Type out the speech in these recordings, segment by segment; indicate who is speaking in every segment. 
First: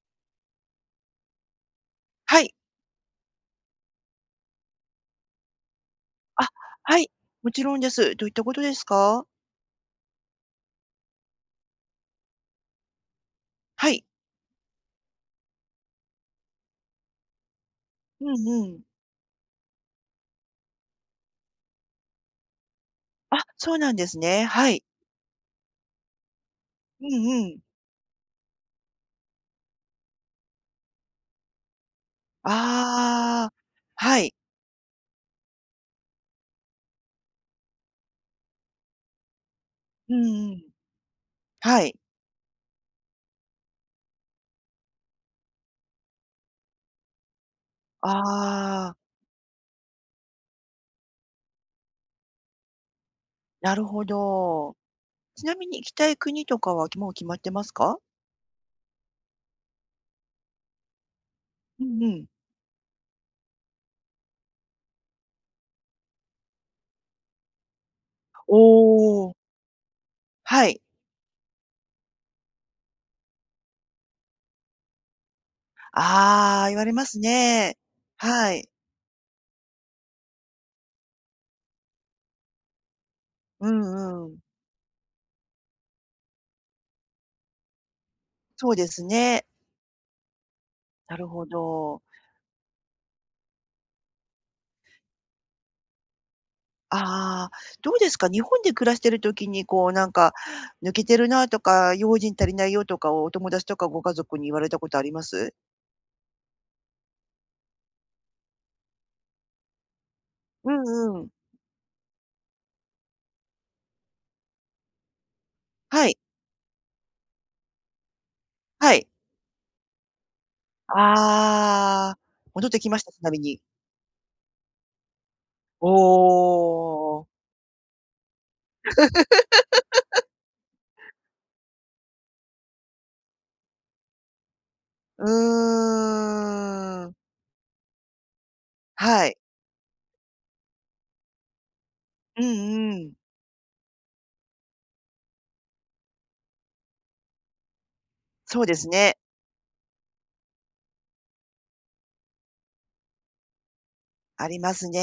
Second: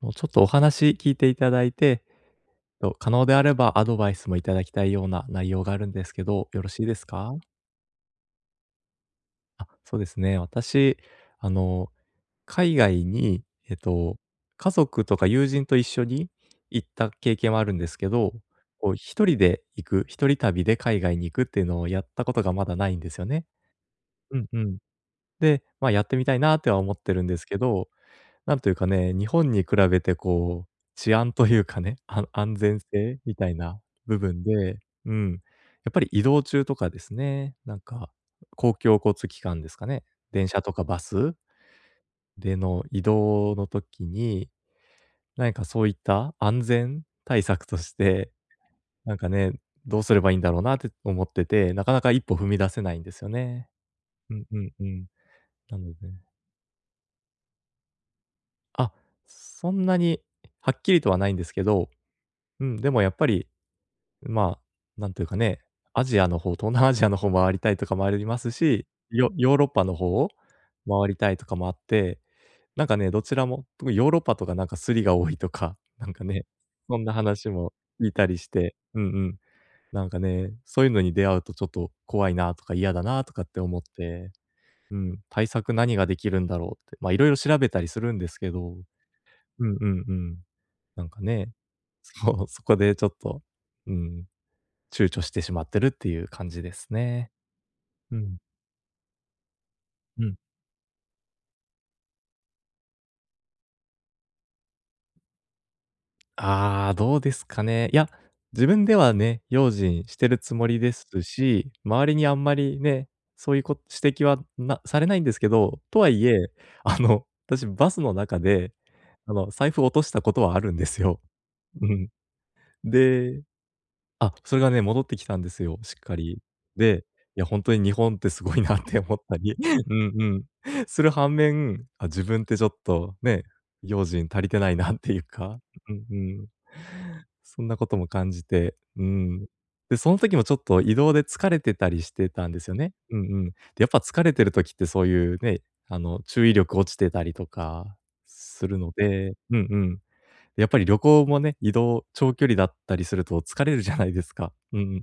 Speaker 1: もう、ちょっとお話聞いていただいて、
Speaker 2: はい。
Speaker 1: と、可能であればアドバイスも頂きたいような内容があるんですけど、
Speaker 2: あ、
Speaker 1: よろしいで
Speaker 2: は
Speaker 1: す
Speaker 2: い、
Speaker 1: か？
Speaker 2: もちろんです。どういったことですか？
Speaker 1: あ、そうですね、私、あの、海外に、え
Speaker 2: はい。
Speaker 1: と、家族とか友人と一緒に行った経験はあるんですけ
Speaker 2: う
Speaker 1: ど、
Speaker 2: んうん。
Speaker 1: こう、一人で行く一人旅で海外に行くっていうのをやったことがまだないんですよ
Speaker 2: あ、
Speaker 1: ね。
Speaker 2: そうなんです
Speaker 1: う
Speaker 2: ね。
Speaker 1: ん、う
Speaker 2: は
Speaker 1: ん。
Speaker 2: い。
Speaker 1: で、まあ、やってみたいなとは思っ
Speaker 2: う
Speaker 1: てるんです
Speaker 2: んう
Speaker 1: け
Speaker 2: ん。
Speaker 1: ど、なんというかね、日本に比べてこう、治安というかね、あん安全性みた
Speaker 2: ああ。
Speaker 1: いな部
Speaker 2: はい。
Speaker 1: 分で、うん。やっぱり移動中とかですね、なんか、公共交通機関ですかね。
Speaker 2: うん
Speaker 1: 電
Speaker 2: う
Speaker 1: 車
Speaker 2: ん。
Speaker 1: とかバス
Speaker 2: はい。
Speaker 1: での移動の時に、何かそういった安全対策として、
Speaker 2: ああ。
Speaker 1: なんかね、どうすればいんだろうなって思ってて、なかなか一歩踏み出せないんですよね。
Speaker 2: なるほ
Speaker 1: うん、うん、
Speaker 2: ど。
Speaker 1: うん。
Speaker 2: ちなみ
Speaker 1: な
Speaker 2: に行き
Speaker 1: ので
Speaker 2: たい国とかはきもう決まってますか？
Speaker 1: あ、そんなにはっきりとはないんですけ
Speaker 2: う
Speaker 1: ど、
Speaker 2: んうん。
Speaker 1: うん、でもやっぱり、まあ、なんていうかね、アジアの方東南アジアの方回りたいとかもありますし、
Speaker 2: お
Speaker 1: ヨ
Speaker 2: お。
Speaker 1: ヨーロッパの方を
Speaker 2: はい。
Speaker 1: 回りたいとかもあって。なんかね、どちらも、特にヨーロッパとかなんかスリが多いとか、なんかね、
Speaker 2: ああ、言われ
Speaker 1: そ
Speaker 2: ま
Speaker 1: んな
Speaker 2: す
Speaker 1: 話も
Speaker 2: ね。
Speaker 1: 聞いたりし
Speaker 2: はい。
Speaker 1: て、うん、うん。なんかね、そういうのに出会うとちょっと怖いなとか嫌だなとかって
Speaker 2: う
Speaker 1: 思っ
Speaker 2: んう
Speaker 1: て、
Speaker 2: ん。
Speaker 1: うん。対策何ができるんだろうって。ま、色々調べたりするんですけ
Speaker 2: そう
Speaker 1: ど、
Speaker 2: ですね。
Speaker 1: うんうんうん。なん
Speaker 2: な
Speaker 1: か
Speaker 2: るほ
Speaker 1: ね。
Speaker 2: ど。
Speaker 1: そう、そこでちょっと、うーん、躊躇してしまってるっていう感じですね。
Speaker 2: ああ、どうです
Speaker 1: う
Speaker 2: か？日
Speaker 1: ん。
Speaker 2: 本で暮らしてる時にこうなん
Speaker 1: う
Speaker 2: か
Speaker 1: ん。
Speaker 2: 抜けてるなとか用心足りないよ、とかをお友達とかご家族に言われたことあります？
Speaker 1: ああ、どうですかね。いや、自分ではね、用心してるつも
Speaker 2: う
Speaker 1: りです
Speaker 2: んうん。
Speaker 1: し、周りにあんまりね、そういうこ指摘はなされないんですけど。と
Speaker 2: は
Speaker 1: は
Speaker 2: い。
Speaker 1: いえ、あの、私、バスの中で、
Speaker 2: はい。
Speaker 1: あの、財布を落としたことはあるんですよ。うん。
Speaker 2: ああ、戻ってきました。ちなみ
Speaker 1: で、
Speaker 2: に。
Speaker 1: あ、それがね、戻ってきたんですよ、
Speaker 2: お
Speaker 1: しっかり。で、
Speaker 2: お。
Speaker 1: いや、ほんとに日本ってすごいなって思ったり。うん、う ん。する反面、あ、自分ってちょっとね、用心足りてないなっていう
Speaker 2: う
Speaker 1: か、うんうん。
Speaker 2: ーん。
Speaker 1: そんなことも感じて、うー
Speaker 2: はい。
Speaker 1: ん。で、その時もちょっと移動で疲れてたりして
Speaker 2: う
Speaker 1: たんですよ
Speaker 2: ん
Speaker 1: ね。
Speaker 2: うん。
Speaker 1: うんうん。で、やっぱ疲れてる時ってそういうね、あの、注意力落ちてたりとか
Speaker 2: そう
Speaker 1: す
Speaker 2: で
Speaker 1: る
Speaker 2: す
Speaker 1: の
Speaker 2: ね。
Speaker 1: で、うんうん。やっぱり旅行もね、移動長距離だったりすると疲れるじゃないです
Speaker 2: あ
Speaker 1: か。
Speaker 2: りま
Speaker 1: うんう
Speaker 2: す
Speaker 1: ん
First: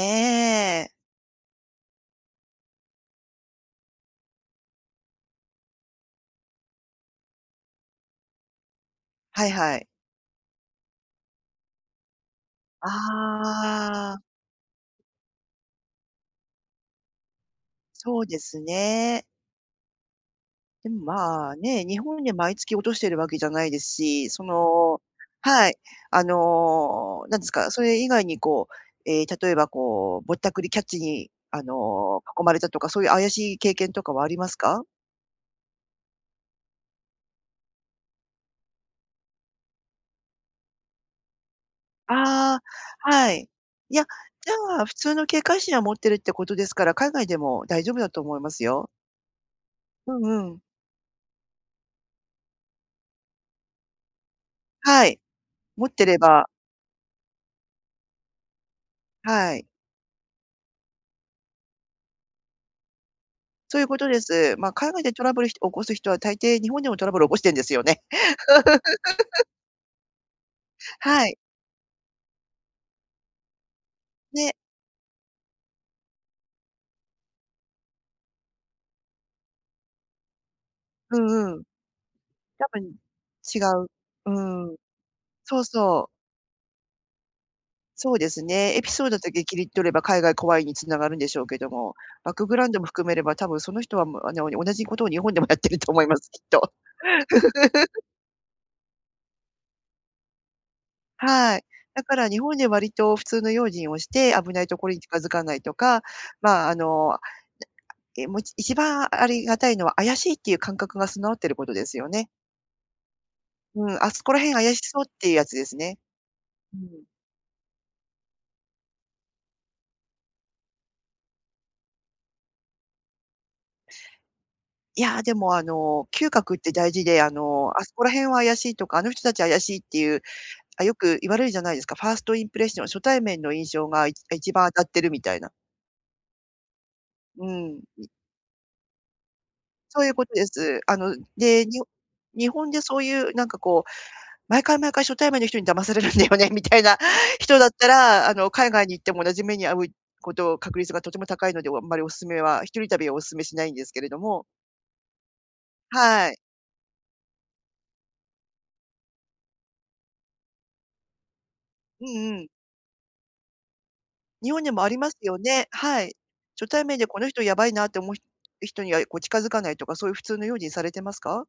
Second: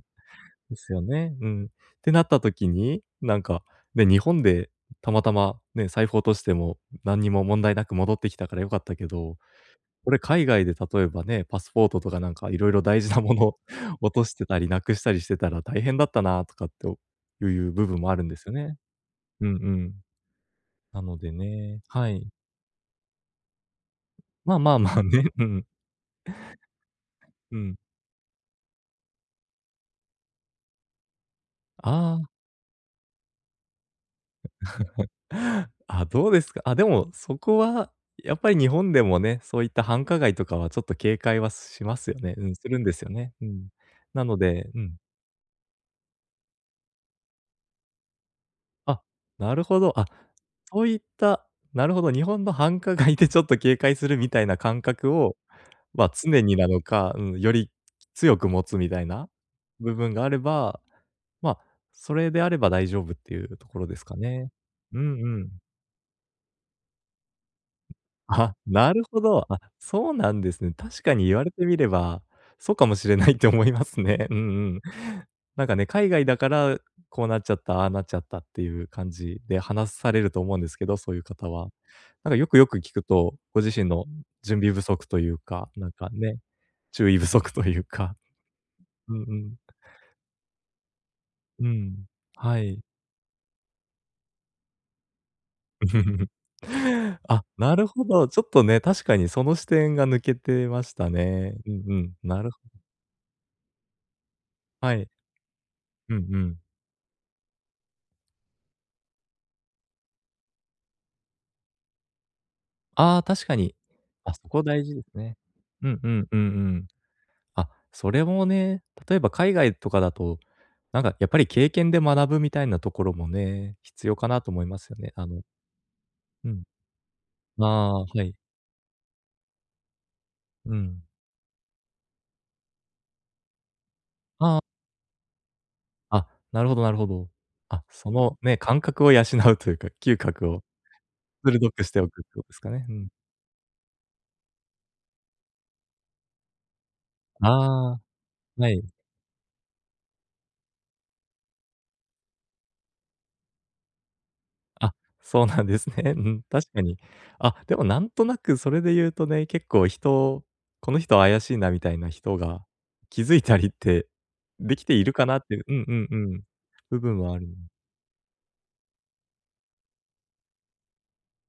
Speaker 1: ですよね、うん。ってなった時に、なんか、ね、日本で、たまたまね、財布落としても何にも問題なく戻ってきたから良かったけど、
Speaker 2: はいはい。
Speaker 1: これ海外で例えばね、パスポートとかなんか色々大事なもの、落
Speaker 2: ああ。
Speaker 1: としてたり、失くしたりしてたら、大変だったなとかっておいう部分もあ
Speaker 2: そ
Speaker 1: る
Speaker 2: う
Speaker 1: んで
Speaker 2: で
Speaker 1: すよ
Speaker 2: す
Speaker 1: ね。
Speaker 2: ね。
Speaker 1: うんうん。
Speaker 2: で
Speaker 1: な
Speaker 2: も、
Speaker 1: ので
Speaker 2: まあ、
Speaker 1: ね
Speaker 2: ね、日
Speaker 1: は
Speaker 2: 本
Speaker 1: い。
Speaker 2: では毎月落としてるわけじゃないですし、そ
Speaker 1: まあまあま
Speaker 2: の
Speaker 1: あ、ね。うん。
Speaker 2: はい。あの、何です
Speaker 1: う
Speaker 2: か、
Speaker 1: ん。
Speaker 2: それ以外にこう、ええ、例えば、こう、ぼったくりキャッチにあ
Speaker 1: あ
Speaker 2: の、
Speaker 1: あ。
Speaker 2: 囲まれたとか、そういう怪しい経験とかはありますか？
Speaker 1: あ、どうですか？あ、でもそこはやっぱり日本でもね、そういった繁華街とかはちょっと警戒はしますよねうん、
Speaker 2: あ
Speaker 1: するんですよ
Speaker 2: あ、は
Speaker 1: ね。う
Speaker 2: い。
Speaker 1: ん。
Speaker 2: いや、
Speaker 1: なの
Speaker 2: じ
Speaker 1: でう
Speaker 2: ゃあ普
Speaker 1: ん。
Speaker 2: 通の警戒心は持ってるってことですから、海外でも大丈夫だと思いますよ。
Speaker 1: あ、なるほど。あ、
Speaker 2: うんうん。
Speaker 1: そういったなるほど、日本の繁華街でちょっと警戒するみたいな感
Speaker 2: は
Speaker 1: 覚
Speaker 2: い、
Speaker 1: を
Speaker 2: 持っ
Speaker 1: ま
Speaker 2: て
Speaker 1: あ、
Speaker 2: れ
Speaker 1: 常
Speaker 2: ば。
Speaker 1: になのか、うん、より強く持つみたいな
Speaker 2: はい。
Speaker 1: 部分があれば、まあ、それであれば大丈夫っていうと
Speaker 2: そう
Speaker 1: こ
Speaker 2: いう
Speaker 1: ろで
Speaker 2: こ
Speaker 1: す
Speaker 2: と
Speaker 1: か
Speaker 2: で
Speaker 1: ね。
Speaker 2: す。まあ、海
Speaker 1: う
Speaker 2: 外でト
Speaker 1: ん
Speaker 2: ラ
Speaker 1: う
Speaker 2: ブルをひ起
Speaker 1: ん。
Speaker 2: こす人は大抵日本でもトラブルを起こしてるんですよね。
Speaker 1: あ、なるほど。あ、そうなんですね。確かに
Speaker 2: はい。
Speaker 1: 言われてみれば、そうかもしれないって思いますね。うんう
Speaker 2: ね。
Speaker 1: ん。なんかね、海外だから、こうなっちゃった、ああなっちゃったっていう感じで話されると思うんですけど、そう
Speaker 2: う
Speaker 1: いう方
Speaker 2: んうん。
Speaker 1: は。なんかよくよ
Speaker 2: 多
Speaker 1: く
Speaker 2: 分
Speaker 1: 聞くと、
Speaker 2: 違
Speaker 1: ご自
Speaker 2: う
Speaker 1: 身の準
Speaker 2: う
Speaker 1: 備
Speaker 2: ーん。
Speaker 1: 不足という
Speaker 2: そう、
Speaker 1: かなんか
Speaker 2: そう。
Speaker 1: ね、注意不足という
Speaker 2: そ
Speaker 1: か。
Speaker 2: うですね。エピソー
Speaker 1: う
Speaker 2: ド
Speaker 1: ん
Speaker 2: だ
Speaker 1: う
Speaker 2: け
Speaker 1: ん。
Speaker 2: 切り取れば、海外怖いに繋がるんでしょうけど
Speaker 1: う
Speaker 2: も、
Speaker 1: ん。
Speaker 2: バックグ
Speaker 1: は
Speaker 2: ラウンド
Speaker 1: い。
Speaker 2: も含めれば多分、その人はもあの同じことを日本でもやってると思います、きっと。
Speaker 1: あ、なる ほど。ちょっとね、確かにその視点が抜けてましたね。
Speaker 2: はい。
Speaker 1: うんう
Speaker 2: だ
Speaker 1: ん。
Speaker 2: から日
Speaker 1: なる
Speaker 2: 本
Speaker 1: ほ
Speaker 2: で
Speaker 1: ど。
Speaker 2: 割と普通の用心をして、危ないところ
Speaker 1: は
Speaker 2: に
Speaker 1: い。
Speaker 2: 近づかないとか、
Speaker 1: うんうん。
Speaker 2: まあ、あの、であえも一番ありがたいのは怪しいっていう感覚が備わっていることですよね。
Speaker 1: ああ、確かに、
Speaker 2: うん、「あそこ
Speaker 1: あ、
Speaker 2: ら
Speaker 1: そ
Speaker 2: 辺
Speaker 1: こ
Speaker 2: 怪し
Speaker 1: 大事
Speaker 2: そ
Speaker 1: で
Speaker 2: う」っ
Speaker 1: す
Speaker 2: ていう
Speaker 1: ね。
Speaker 2: やつです
Speaker 1: う
Speaker 2: ね。
Speaker 1: んうんうんう
Speaker 2: う
Speaker 1: ん。
Speaker 2: ん。
Speaker 1: あ、それもね、例えば海外とかだと、なんかやっぱり経験で学ぶみたいなところもね、必要かなと思いますよ
Speaker 2: い
Speaker 1: ね。
Speaker 2: や、
Speaker 1: あ
Speaker 2: で
Speaker 1: の
Speaker 2: もあの、嗅
Speaker 1: う
Speaker 2: 覚っ
Speaker 1: ん。
Speaker 2: て大事で、あ
Speaker 1: あ
Speaker 2: の、「あそ
Speaker 1: あ、
Speaker 2: こ
Speaker 1: は
Speaker 2: ら辺は
Speaker 1: い。
Speaker 2: 怪しい」とか、「あの人たちは怪しい」っていう、
Speaker 1: う
Speaker 2: あ、よ
Speaker 1: ん。
Speaker 2: く言われるじゃないですか。ファーストインプレッション、初対面の印象が、あ、一
Speaker 1: ああ。
Speaker 2: 番当たってるみたいな。
Speaker 1: あ、なるほどなるほど。
Speaker 2: うん。
Speaker 1: あ、そのね、感覚を養うというか、
Speaker 2: そういう
Speaker 1: 嗅
Speaker 2: ことで
Speaker 1: 覚を
Speaker 2: す。あの、で、
Speaker 1: 鋭
Speaker 2: に
Speaker 1: く
Speaker 2: ほ
Speaker 1: しておくってこ
Speaker 2: 日
Speaker 1: とすか
Speaker 2: 本で
Speaker 1: ね、う
Speaker 2: そう
Speaker 1: ん。
Speaker 2: いうなんかこう、毎回毎回初対面の人に騙されるんだよね、みたいな
Speaker 1: あ
Speaker 2: 人だった
Speaker 1: あ、
Speaker 2: ら、あの、海
Speaker 1: は
Speaker 2: 外
Speaker 1: い。
Speaker 2: に行っても同じ目に遭ういこと確率がとても高いので、あんまりお勧めは、1人旅はお勧めしないんですけれども
Speaker 1: あ、そうなんですね。う
Speaker 2: はい。
Speaker 1: ん、確かに。あ、でもなんとなくそれで言うとね、結構、人この人は怪しいなみたい
Speaker 2: う
Speaker 1: な
Speaker 2: ん
Speaker 1: 人
Speaker 2: うん。
Speaker 1: が、気づいたりって
Speaker 2: 日本に
Speaker 1: で
Speaker 2: も
Speaker 1: き
Speaker 2: あ
Speaker 1: て
Speaker 2: り
Speaker 1: い
Speaker 2: ま
Speaker 1: る
Speaker 2: す
Speaker 1: か
Speaker 2: よ
Speaker 1: なって
Speaker 2: ね？
Speaker 1: うんう
Speaker 2: は
Speaker 1: ん
Speaker 2: い。
Speaker 1: うん。
Speaker 2: 初対面
Speaker 1: 部
Speaker 2: で
Speaker 1: 分
Speaker 2: この
Speaker 1: はあ
Speaker 2: 人
Speaker 1: る…
Speaker 2: やばいなって思うひ人にはこう、近づかないとか、そういう普通の用心されてますか？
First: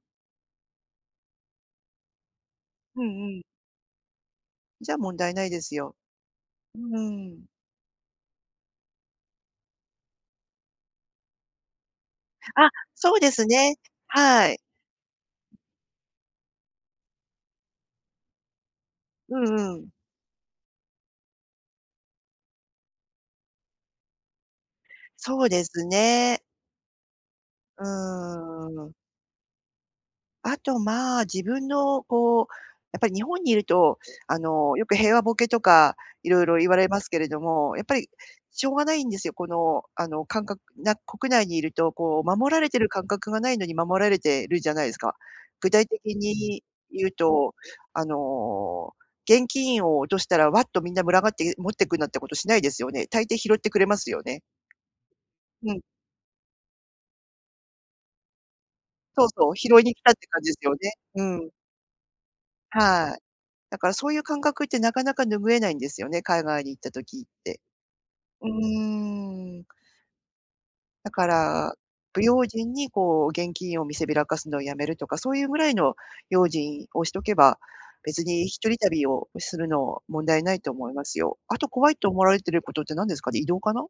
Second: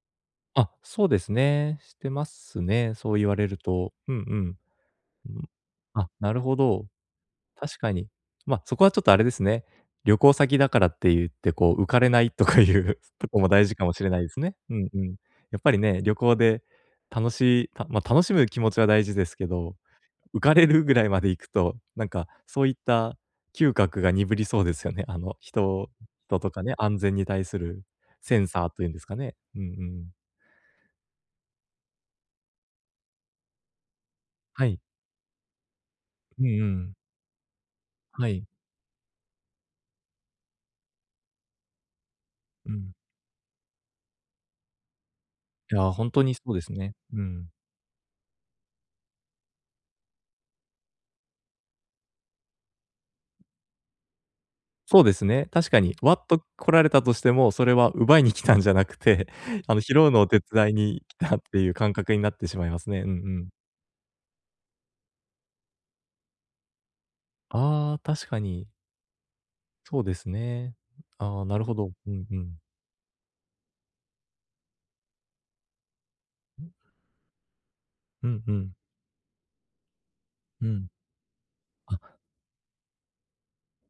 Speaker 1: あ、そうですね。してますね、
Speaker 2: う
Speaker 1: そう
Speaker 2: ん
Speaker 1: 言わ
Speaker 2: うん。
Speaker 1: れると。うんうん。
Speaker 2: じゃあ問
Speaker 1: う
Speaker 2: 題な
Speaker 1: ん、
Speaker 2: いですよ。
Speaker 1: あ、なるほど、
Speaker 2: うん。
Speaker 1: 確かに。ま、そこはちょっとあれですね。旅行先だからって言ってこう、浮かれないとか
Speaker 2: あ、
Speaker 1: いう
Speaker 2: そう
Speaker 1: と
Speaker 2: で
Speaker 1: こ
Speaker 2: す
Speaker 1: も大
Speaker 2: ね。
Speaker 1: 事かもしれないです
Speaker 2: は
Speaker 1: ね。
Speaker 2: い。
Speaker 1: うんうん。やっぱりね、旅行で、楽しい、たま、楽しむ気持ちは大事です
Speaker 2: う
Speaker 1: け
Speaker 2: ん
Speaker 1: ど、
Speaker 2: うん。
Speaker 1: 浮かれるぐらいまでいくと、なんかそういった嗅覚が鈍りそうですよね、あの、
Speaker 2: そうです
Speaker 1: 人人
Speaker 2: ね。
Speaker 1: とかね、安全に対す
Speaker 2: う
Speaker 1: るセンサー
Speaker 2: ー
Speaker 1: という
Speaker 2: ん。
Speaker 1: んですかね。うんうん。
Speaker 2: あとまあ、自分のこう、やっぱり日本にいると、あ
Speaker 1: は
Speaker 2: の、
Speaker 1: い。
Speaker 2: よく平和ボケとか色
Speaker 1: う
Speaker 2: 々
Speaker 1: んう
Speaker 2: 言われ
Speaker 1: ん。
Speaker 2: ますけれども、やっぱり
Speaker 1: はい。
Speaker 2: しょうがないんですよ、この、あの、感覚な国内にいるとこう守られ
Speaker 1: う
Speaker 2: てる
Speaker 1: ん。
Speaker 2: 感覚がないのに守られてるじゃないですか。具
Speaker 1: い
Speaker 2: 体
Speaker 1: や、ほん
Speaker 2: 的
Speaker 1: とにそうで
Speaker 2: に
Speaker 1: すね、
Speaker 2: 言う
Speaker 1: うん。
Speaker 2: と、あの、現金を落としたら、わっとみんな群がって持ってくなんてことしないですよね。大抵拾ってくれますよね。
Speaker 1: そうですね。確
Speaker 2: う
Speaker 1: か
Speaker 2: ん。
Speaker 1: にわっと来られたとしても、それは奪いに来たんじゃなく
Speaker 2: そう
Speaker 1: て、
Speaker 2: そう、拾
Speaker 1: あの、
Speaker 2: いに来
Speaker 1: 拾
Speaker 2: た
Speaker 1: う
Speaker 2: っ
Speaker 1: の
Speaker 2: て
Speaker 1: を手
Speaker 2: 感じです
Speaker 1: 伝
Speaker 2: よ
Speaker 1: い
Speaker 2: ね。
Speaker 1: に来
Speaker 2: う
Speaker 1: たっ
Speaker 2: ん。
Speaker 1: ていう感覚になってしまいますね。うんう
Speaker 2: はい。
Speaker 1: ん。
Speaker 2: だからそういう感覚ってなかなか拭えないんですよね、海外に行った時って。
Speaker 1: ああ、確か
Speaker 2: う
Speaker 1: に。
Speaker 2: ーん。
Speaker 1: そうですね。
Speaker 2: だか
Speaker 1: ああ、なる
Speaker 2: ら、
Speaker 1: ほど。う
Speaker 2: 不
Speaker 1: んう
Speaker 2: 用
Speaker 1: ん。
Speaker 2: 心にこう、現金を見せびらかすのをやめるとか、そういうぐらいの用心をしとけば、別
Speaker 1: うん
Speaker 2: に
Speaker 1: う
Speaker 2: ひと
Speaker 1: ん。
Speaker 2: り旅をするの、問題ない
Speaker 1: う
Speaker 2: と
Speaker 1: ん。
Speaker 2: 思いますよ。あと怖い
Speaker 1: あ
Speaker 2: と思われてることって何ですかね、移動かな？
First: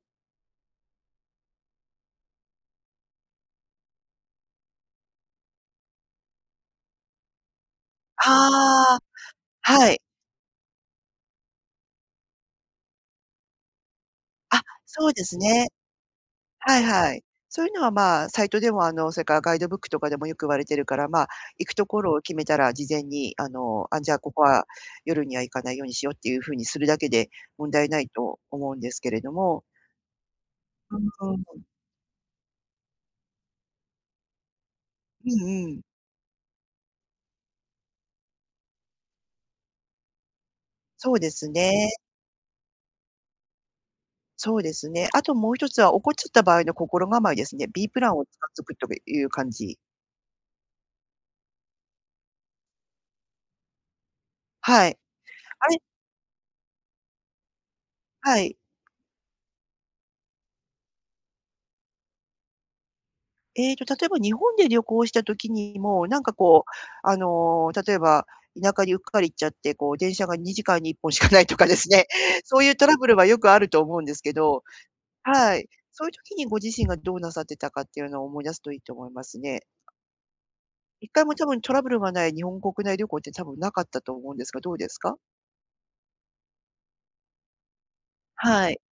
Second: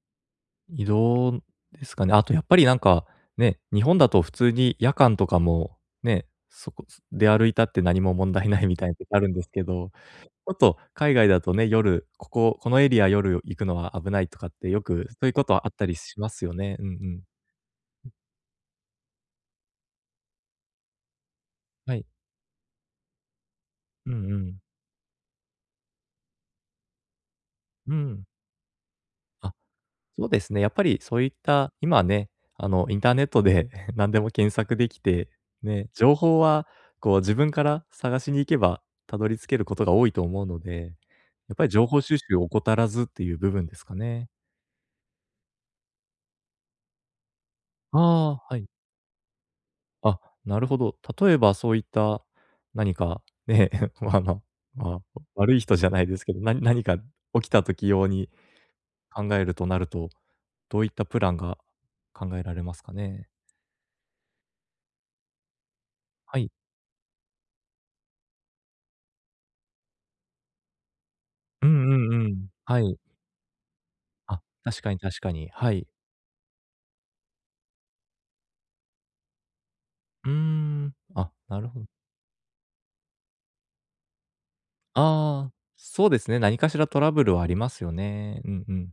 Speaker 1: 移動ですかね。あとやっぱりなんか、ね、日本だと普通に夜間とかも、ね、そこ、す出歩いたって何も問題ないみたいな
Speaker 2: ああ、
Speaker 1: とこあるんですけ
Speaker 2: は
Speaker 1: ど。
Speaker 2: い。
Speaker 1: ちょっと海外だとね、夜、こここのエリア夜行くのは危ないとかっ
Speaker 2: あ、
Speaker 1: てよく
Speaker 2: そう
Speaker 1: そ
Speaker 2: で
Speaker 1: ういう
Speaker 2: す
Speaker 1: こと
Speaker 2: ね。
Speaker 1: あったりしますよね。
Speaker 2: はい
Speaker 1: うんう
Speaker 2: はい。
Speaker 1: ん。
Speaker 2: そういうのは
Speaker 1: うん。
Speaker 2: まあ、サイトでもあの、それからガイドブックとかでもよく言われてるから、まあ、行くと
Speaker 1: は
Speaker 2: こ
Speaker 1: い。
Speaker 2: ろを決めたら事前にあの、あ、
Speaker 1: う
Speaker 2: じゃあこ
Speaker 1: んう
Speaker 2: こ
Speaker 1: ん。
Speaker 2: は、夜には行かないようにしようっていうふうにするだけで、問題
Speaker 1: う
Speaker 2: ない
Speaker 1: ん。
Speaker 2: と思うんですけれど
Speaker 1: あ、
Speaker 2: も。
Speaker 1: そうですね。やっぱり
Speaker 2: うん、
Speaker 1: そうい
Speaker 2: う
Speaker 1: っ
Speaker 2: ん、うん。
Speaker 1: た今ね、あの、インターネットで 何でも検索でき
Speaker 2: う
Speaker 1: て、
Speaker 2: んうん。
Speaker 1: ね。情報は、こう、自分から探しに行けば、たどり着けることが多いと思うので。
Speaker 2: そうです
Speaker 1: やっぱり情
Speaker 2: ね。
Speaker 1: 報収集を怠らずっていう部分ですかね。
Speaker 2: そうですね。あと、もう一つは起こっちゃった場合の心構えですね。B プ
Speaker 1: あ
Speaker 2: ランをつかっ
Speaker 1: あ、は
Speaker 2: つ
Speaker 1: い。
Speaker 2: くっとくいう感じ。
Speaker 1: あ、なるほど。例えばそういった何か、ね、ま、あの、
Speaker 2: はい。
Speaker 1: ま、悪い
Speaker 2: あ
Speaker 1: 人
Speaker 2: れ？
Speaker 1: じゃないですけど、な何か起きた時用に
Speaker 2: はい。
Speaker 1: 考えるとなると、どういったプランが考えられますかね？
Speaker 2: ええと、例えば日本で旅行した時にも、なんか
Speaker 1: はい。
Speaker 2: こう、あの、例えば、田舎にうっかり行っちゃって、こう、電車が2時間に1本しかないとか
Speaker 1: うん
Speaker 2: です
Speaker 1: う
Speaker 2: ね、
Speaker 1: んうん。
Speaker 2: そういう
Speaker 1: は
Speaker 2: トラ
Speaker 1: い。
Speaker 2: ブルはよくあると思うんですけ
Speaker 1: あ、
Speaker 2: ど、
Speaker 1: 確かに、確かに。
Speaker 2: はい。
Speaker 1: はい。
Speaker 2: そういう時にご自身がどうなさってたかっていうのを思い出すといいと思いますね。
Speaker 1: うーん、
Speaker 2: 1回
Speaker 1: あ、
Speaker 2: も多
Speaker 1: な
Speaker 2: 分
Speaker 1: る
Speaker 2: ト
Speaker 1: ほ
Speaker 2: ラ
Speaker 1: ど。
Speaker 2: ブルがない日本国内旅行って多分なかったと思うんですが、どうですか？
Speaker 1: ああ、そうですね、何かしらトラブルはありますよね。うん
Speaker 2: は
Speaker 1: う
Speaker 2: い、
Speaker 1: ん。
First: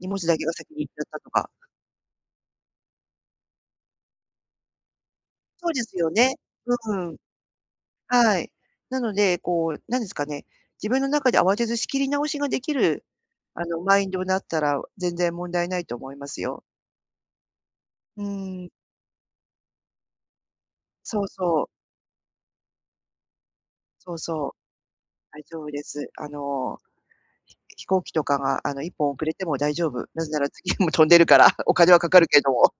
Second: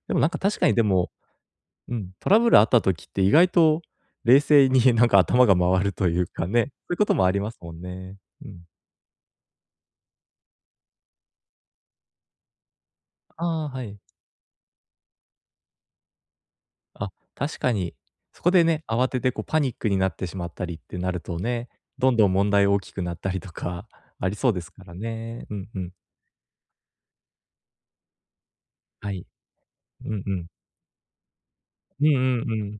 Speaker 2: 荷
Speaker 1: でも
Speaker 2: 物
Speaker 1: なん
Speaker 2: だ
Speaker 1: か
Speaker 2: けが
Speaker 1: 確か
Speaker 2: 先
Speaker 1: に
Speaker 2: に
Speaker 1: で
Speaker 2: 行っちゃっ
Speaker 1: も
Speaker 2: たとか。
Speaker 1: うん。トラブルあった時って意外と冷静になんか頭が
Speaker 2: そうで
Speaker 1: 回る
Speaker 2: す
Speaker 1: と
Speaker 2: よ
Speaker 1: いう
Speaker 2: ね。
Speaker 1: かね、そうい
Speaker 2: う
Speaker 1: うこと
Speaker 2: ん。
Speaker 1: もありますもんね。
Speaker 2: は
Speaker 1: う
Speaker 2: い。
Speaker 1: ん。
Speaker 2: なので、こうなんですかね、自分の中で慌てず仕切り直しができる、あ
Speaker 1: ああ、
Speaker 2: の、
Speaker 1: は
Speaker 2: マ
Speaker 1: い。
Speaker 2: インドだったら全然問題ないと思いますよ。
Speaker 1: あ、確かに。
Speaker 2: う
Speaker 1: そこで
Speaker 2: ーん。
Speaker 1: ね、慌ててこうパニックになってしまったりってなる
Speaker 2: そう
Speaker 1: と
Speaker 2: そう。
Speaker 1: ね、どんどん問題大きくなったりとか、
Speaker 2: そう
Speaker 1: あり
Speaker 2: そ
Speaker 1: そう
Speaker 2: う。
Speaker 1: ですから
Speaker 2: 大
Speaker 1: ね。う
Speaker 2: 丈夫
Speaker 1: んう
Speaker 2: で
Speaker 1: ん。
Speaker 2: す。あの飛飛行機とかがあの、1本
Speaker 1: は
Speaker 2: 遅
Speaker 1: い。
Speaker 2: れても大丈夫。
Speaker 1: う
Speaker 2: な
Speaker 1: ん
Speaker 2: ぜ
Speaker 1: う
Speaker 2: な
Speaker 1: ん。
Speaker 2: ら次も飛んでるから、お金は
Speaker 1: うん
Speaker 2: かかるけ
Speaker 1: う
Speaker 2: ど
Speaker 1: んう
Speaker 2: も。
Speaker 1: ん。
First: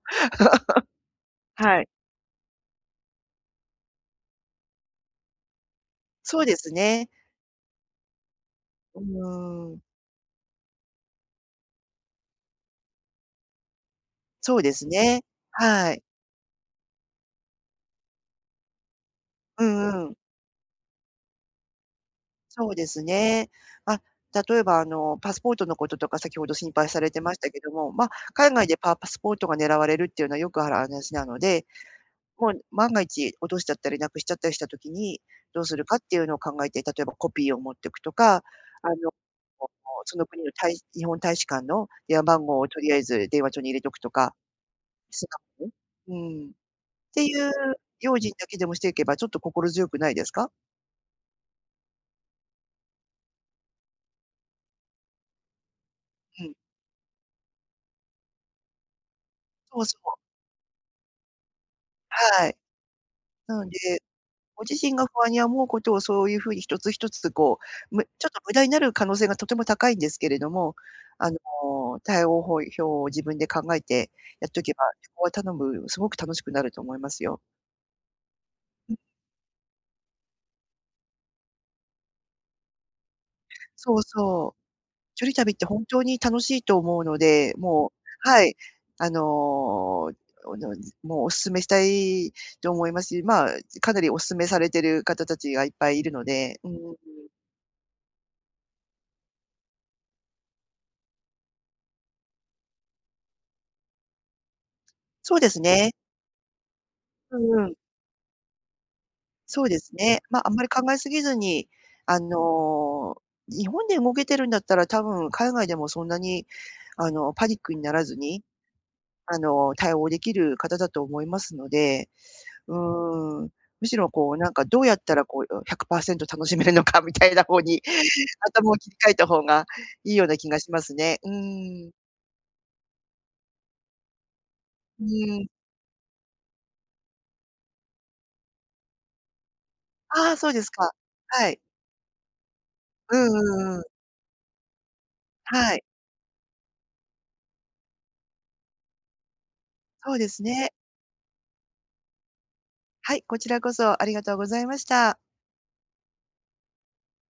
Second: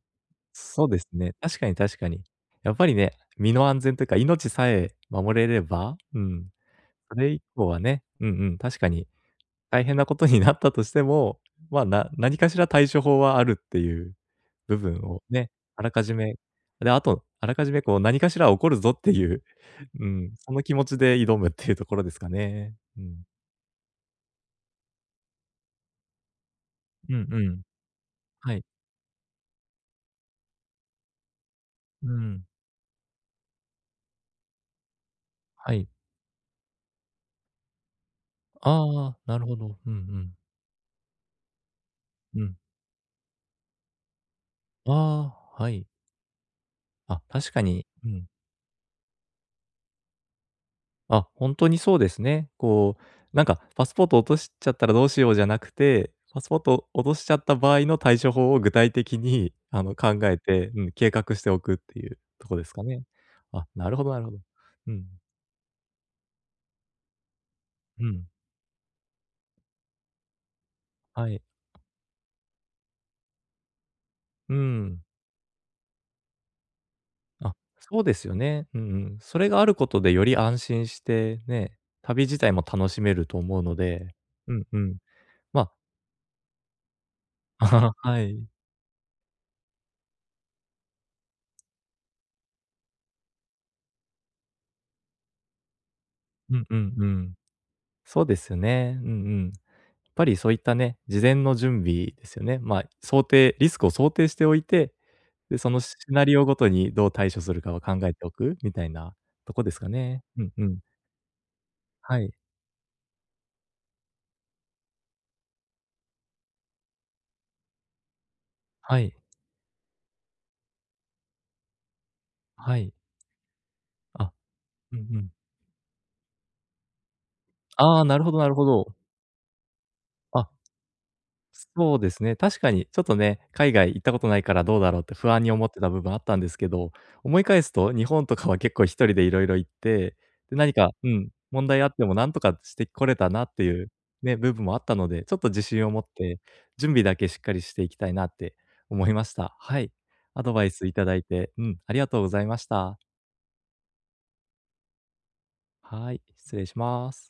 Speaker 1: そうですね、確かに
Speaker 2: はい。
Speaker 1: 確かに。やっぱりね、身の安全というか、命さえ守れれば、う
Speaker 2: そう
Speaker 1: ん、
Speaker 2: ですね。
Speaker 1: それ以降はね、うんうん、確か
Speaker 2: う
Speaker 1: に、
Speaker 2: ーん。
Speaker 1: 大変なことになったとしても、まあ、な何かしら対処法はあるっていう
Speaker 2: そうで
Speaker 1: 部
Speaker 2: す
Speaker 1: 分
Speaker 2: ね、
Speaker 1: をね、あら
Speaker 2: はい。
Speaker 1: かじめ、で、あと、あらかじめこう何かしら起こるぞっていう、
Speaker 2: う
Speaker 1: うー
Speaker 2: んうん。
Speaker 1: ん、その気持ちで挑むっていうところですか
Speaker 2: そ
Speaker 1: ね。
Speaker 2: うで
Speaker 1: う
Speaker 2: す
Speaker 1: ん。
Speaker 2: ね。あ、例えばあの、パスポートのこととか先ほど心配され
Speaker 1: う
Speaker 2: て
Speaker 1: ん
Speaker 2: まし
Speaker 1: う
Speaker 2: たけ
Speaker 1: ん。
Speaker 2: ども、まあ、海
Speaker 1: はい。
Speaker 2: 外でパパスポートが狙われるっていうのはよくある話なので、
Speaker 1: うーん。
Speaker 2: もう万が一落としちゃったり失くしちゃったりした時に、どう
Speaker 1: は
Speaker 2: する
Speaker 1: い。
Speaker 2: かっていうのを考えて、例えばコピーを持っておくとか、あの、
Speaker 1: ああ、なるほど、うんう
Speaker 2: その
Speaker 1: ん。
Speaker 2: 国の大日本大使館の電話
Speaker 1: う
Speaker 2: 番
Speaker 1: ん。
Speaker 2: 号をとりあえず電話帳に入れておくとかしと
Speaker 1: ああ、
Speaker 2: く。
Speaker 1: はい。
Speaker 2: うん。
Speaker 1: あ、
Speaker 2: ていう
Speaker 1: 確かに、う
Speaker 2: 用
Speaker 1: ん。
Speaker 2: 心だけでもしていけばちょっと心強くないですか？
Speaker 1: あ、ほんとにそうですね。こうなんか、パスポートを落としちゃったらどうしようじゃなくて、パ
Speaker 2: う
Speaker 1: ス
Speaker 2: ん。
Speaker 1: ポートを落としちゃった場合の対処法を具体的に
Speaker 2: そ
Speaker 1: あ
Speaker 2: う
Speaker 1: の
Speaker 2: そう。
Speaker 1: 考えて、うん、計画しておくっていう
Speaker 2: は
Speaker 1: と
Speaker 2: い。
Speaker 1: こですかね。
Speaker 2: な
Speaker 1: あ、
Speaker 2: の
Speaker 1: なる
Speaker 2: で、
Speaker 1: ほどなるほど。
Speaker 2: ご自
Speaker 1: う
Speaker 2: 身が
Speaker 1: ん。
Speaker 2: 不安に思うことをそういうふうに一つ一つこう、む
Speaker 1: う
Speaker 2: ちょっ
Speaker 1: ん。
Speaker 2: と無駄になる可能性がとても高いんですけれども、
Speaker 1: は
Speaker 2: あの、
Speaker 1: い。
Speaker 2: 対応法表を自分で考えてやっ
Speaker 1: うー
Speaker 2: とけば、
Speaker 1: ん。
Speaker 2: 旅行はたのうすごく楽しくなると思いますよ。
Speaker 1: あ、そうですよね。うん
Speaker 2: うん。
Speaker 1: うん。それがあることでより安心して、ね、旅自体も楽しめると思うの
Speaker 2: そう
Speaker 1: で、
Speaker 2: そ
Speaker 1: う
Speaker 2: う。
Speaker 1: んうん、
Speaker 2: 1人旅って
Speaker 1: ま
Speaker 2: 本当に楽しいと思うので、も
Speaker 1: は
Speaker 2: う、
Speaker 1: い。
Speaker 2: はい、あの、おのもうお勧めしたいと思いますし、まあ、かなりお勧めされている方たちがいっぱいいるの
Speaker 1: う
Speaker 2: で、
Speaker 1: ん
Speaker 2: うー
Speaker 1: うん
Speaker 2: ん。
Speaker 1: うん。そうですね、うんうん。やっぱりそういったね、事前の準備ですよね。まあ、想定リスクを想定しておいて、
Speaker 2: そうで
Speaker 1: で、
Speaker 2: す
Speaker 1: その
Speaker 2: ね。
Speaker 1: シナリオごとにどう対
Speaker 2: う
Speaker 1: 処する
Speaker 2: んう
Speaker 1: か
Speaker 2: ん。
Speaker 1: を考えておくみたいなとこ
Speaker 2: そう
Speaker 1: で
Speaker 2: で
Speaker 1: すか
Speaker 2: すね、
Speaker 1: ね。
Speaker 2: ま、
Speaker 1: う
Speaker 2: あ
Speaker 1: ん
Speaker 2: んま
Speaker 1: う
Speaker 2: り
Speaker 1: ん。
Speaker 2: 考えすぎずに、あ
Speaker 1: はい。
Speaker 2: の、日本で動けてるんだったら、多分海外でもそんなに、あの、パニックにならずに、
Speaker 1: はい。
Speaker 2: あの、対応できる方だと思いますので。う
Speaker 1: はい。
Speaker 2: ーん、むしろこ
Speaker 1: あ、
Speaker 2: うなんかどうや
Speaker 1: う
Speaker 2: っ
Speaker 1: んう
Speaker 2: たら
Speaker 1: ん。
Speaker 2: こう100パーセント楽しめるのかみたいな方に
Speaker 1: ああ、なるほどなるほ
Speaker 2: 頭を切
Speaker 1: ど。
Speaker 2: り替えた方がいいような気
Speaker 1: あ
Speaker 2: がしますね。うーん。
Speaker 1: そうですね、確かにちょっとね、海外行ったことないからどうだろう
Speaker 2: う
Speaker 1: って不
Speaker 2: ー
Speaker 1: 安
Speaker 2: ん。
Speaker 1: に思ってた部分あったんですけど、思い返すと日本とかは結構1人で色々行って、
Speaker 2: ああ、そう
Speaker 1: で、
Speaker 2: です
Speaker 1: 何
Speaker 2: か。
Speaker 1: か、うん、
Speaker 2: はい。
Speaker 1: 問題あっても何とかしてこれ
Speaker 2: う
Speaker 1: た
Speaker 2: ん
Speaker 1: なって
Speaker 2: うんうん。
Speaker 1: いう、ね、部分もあったので、ちょっと自
Speaker 2: はい。
Speaker 1: 信を持って準備だけしっかりしていきたいなって思いました。はい。
Speaker 2: そうです
Speaker 1: アドバ
Speaker 2: ね。
Speaker 1: イスいただいて、うん、ありがとうございました。
Speaker 2: はい、こちらこそありがとうございました。
Speaker 1: はい、失礼します。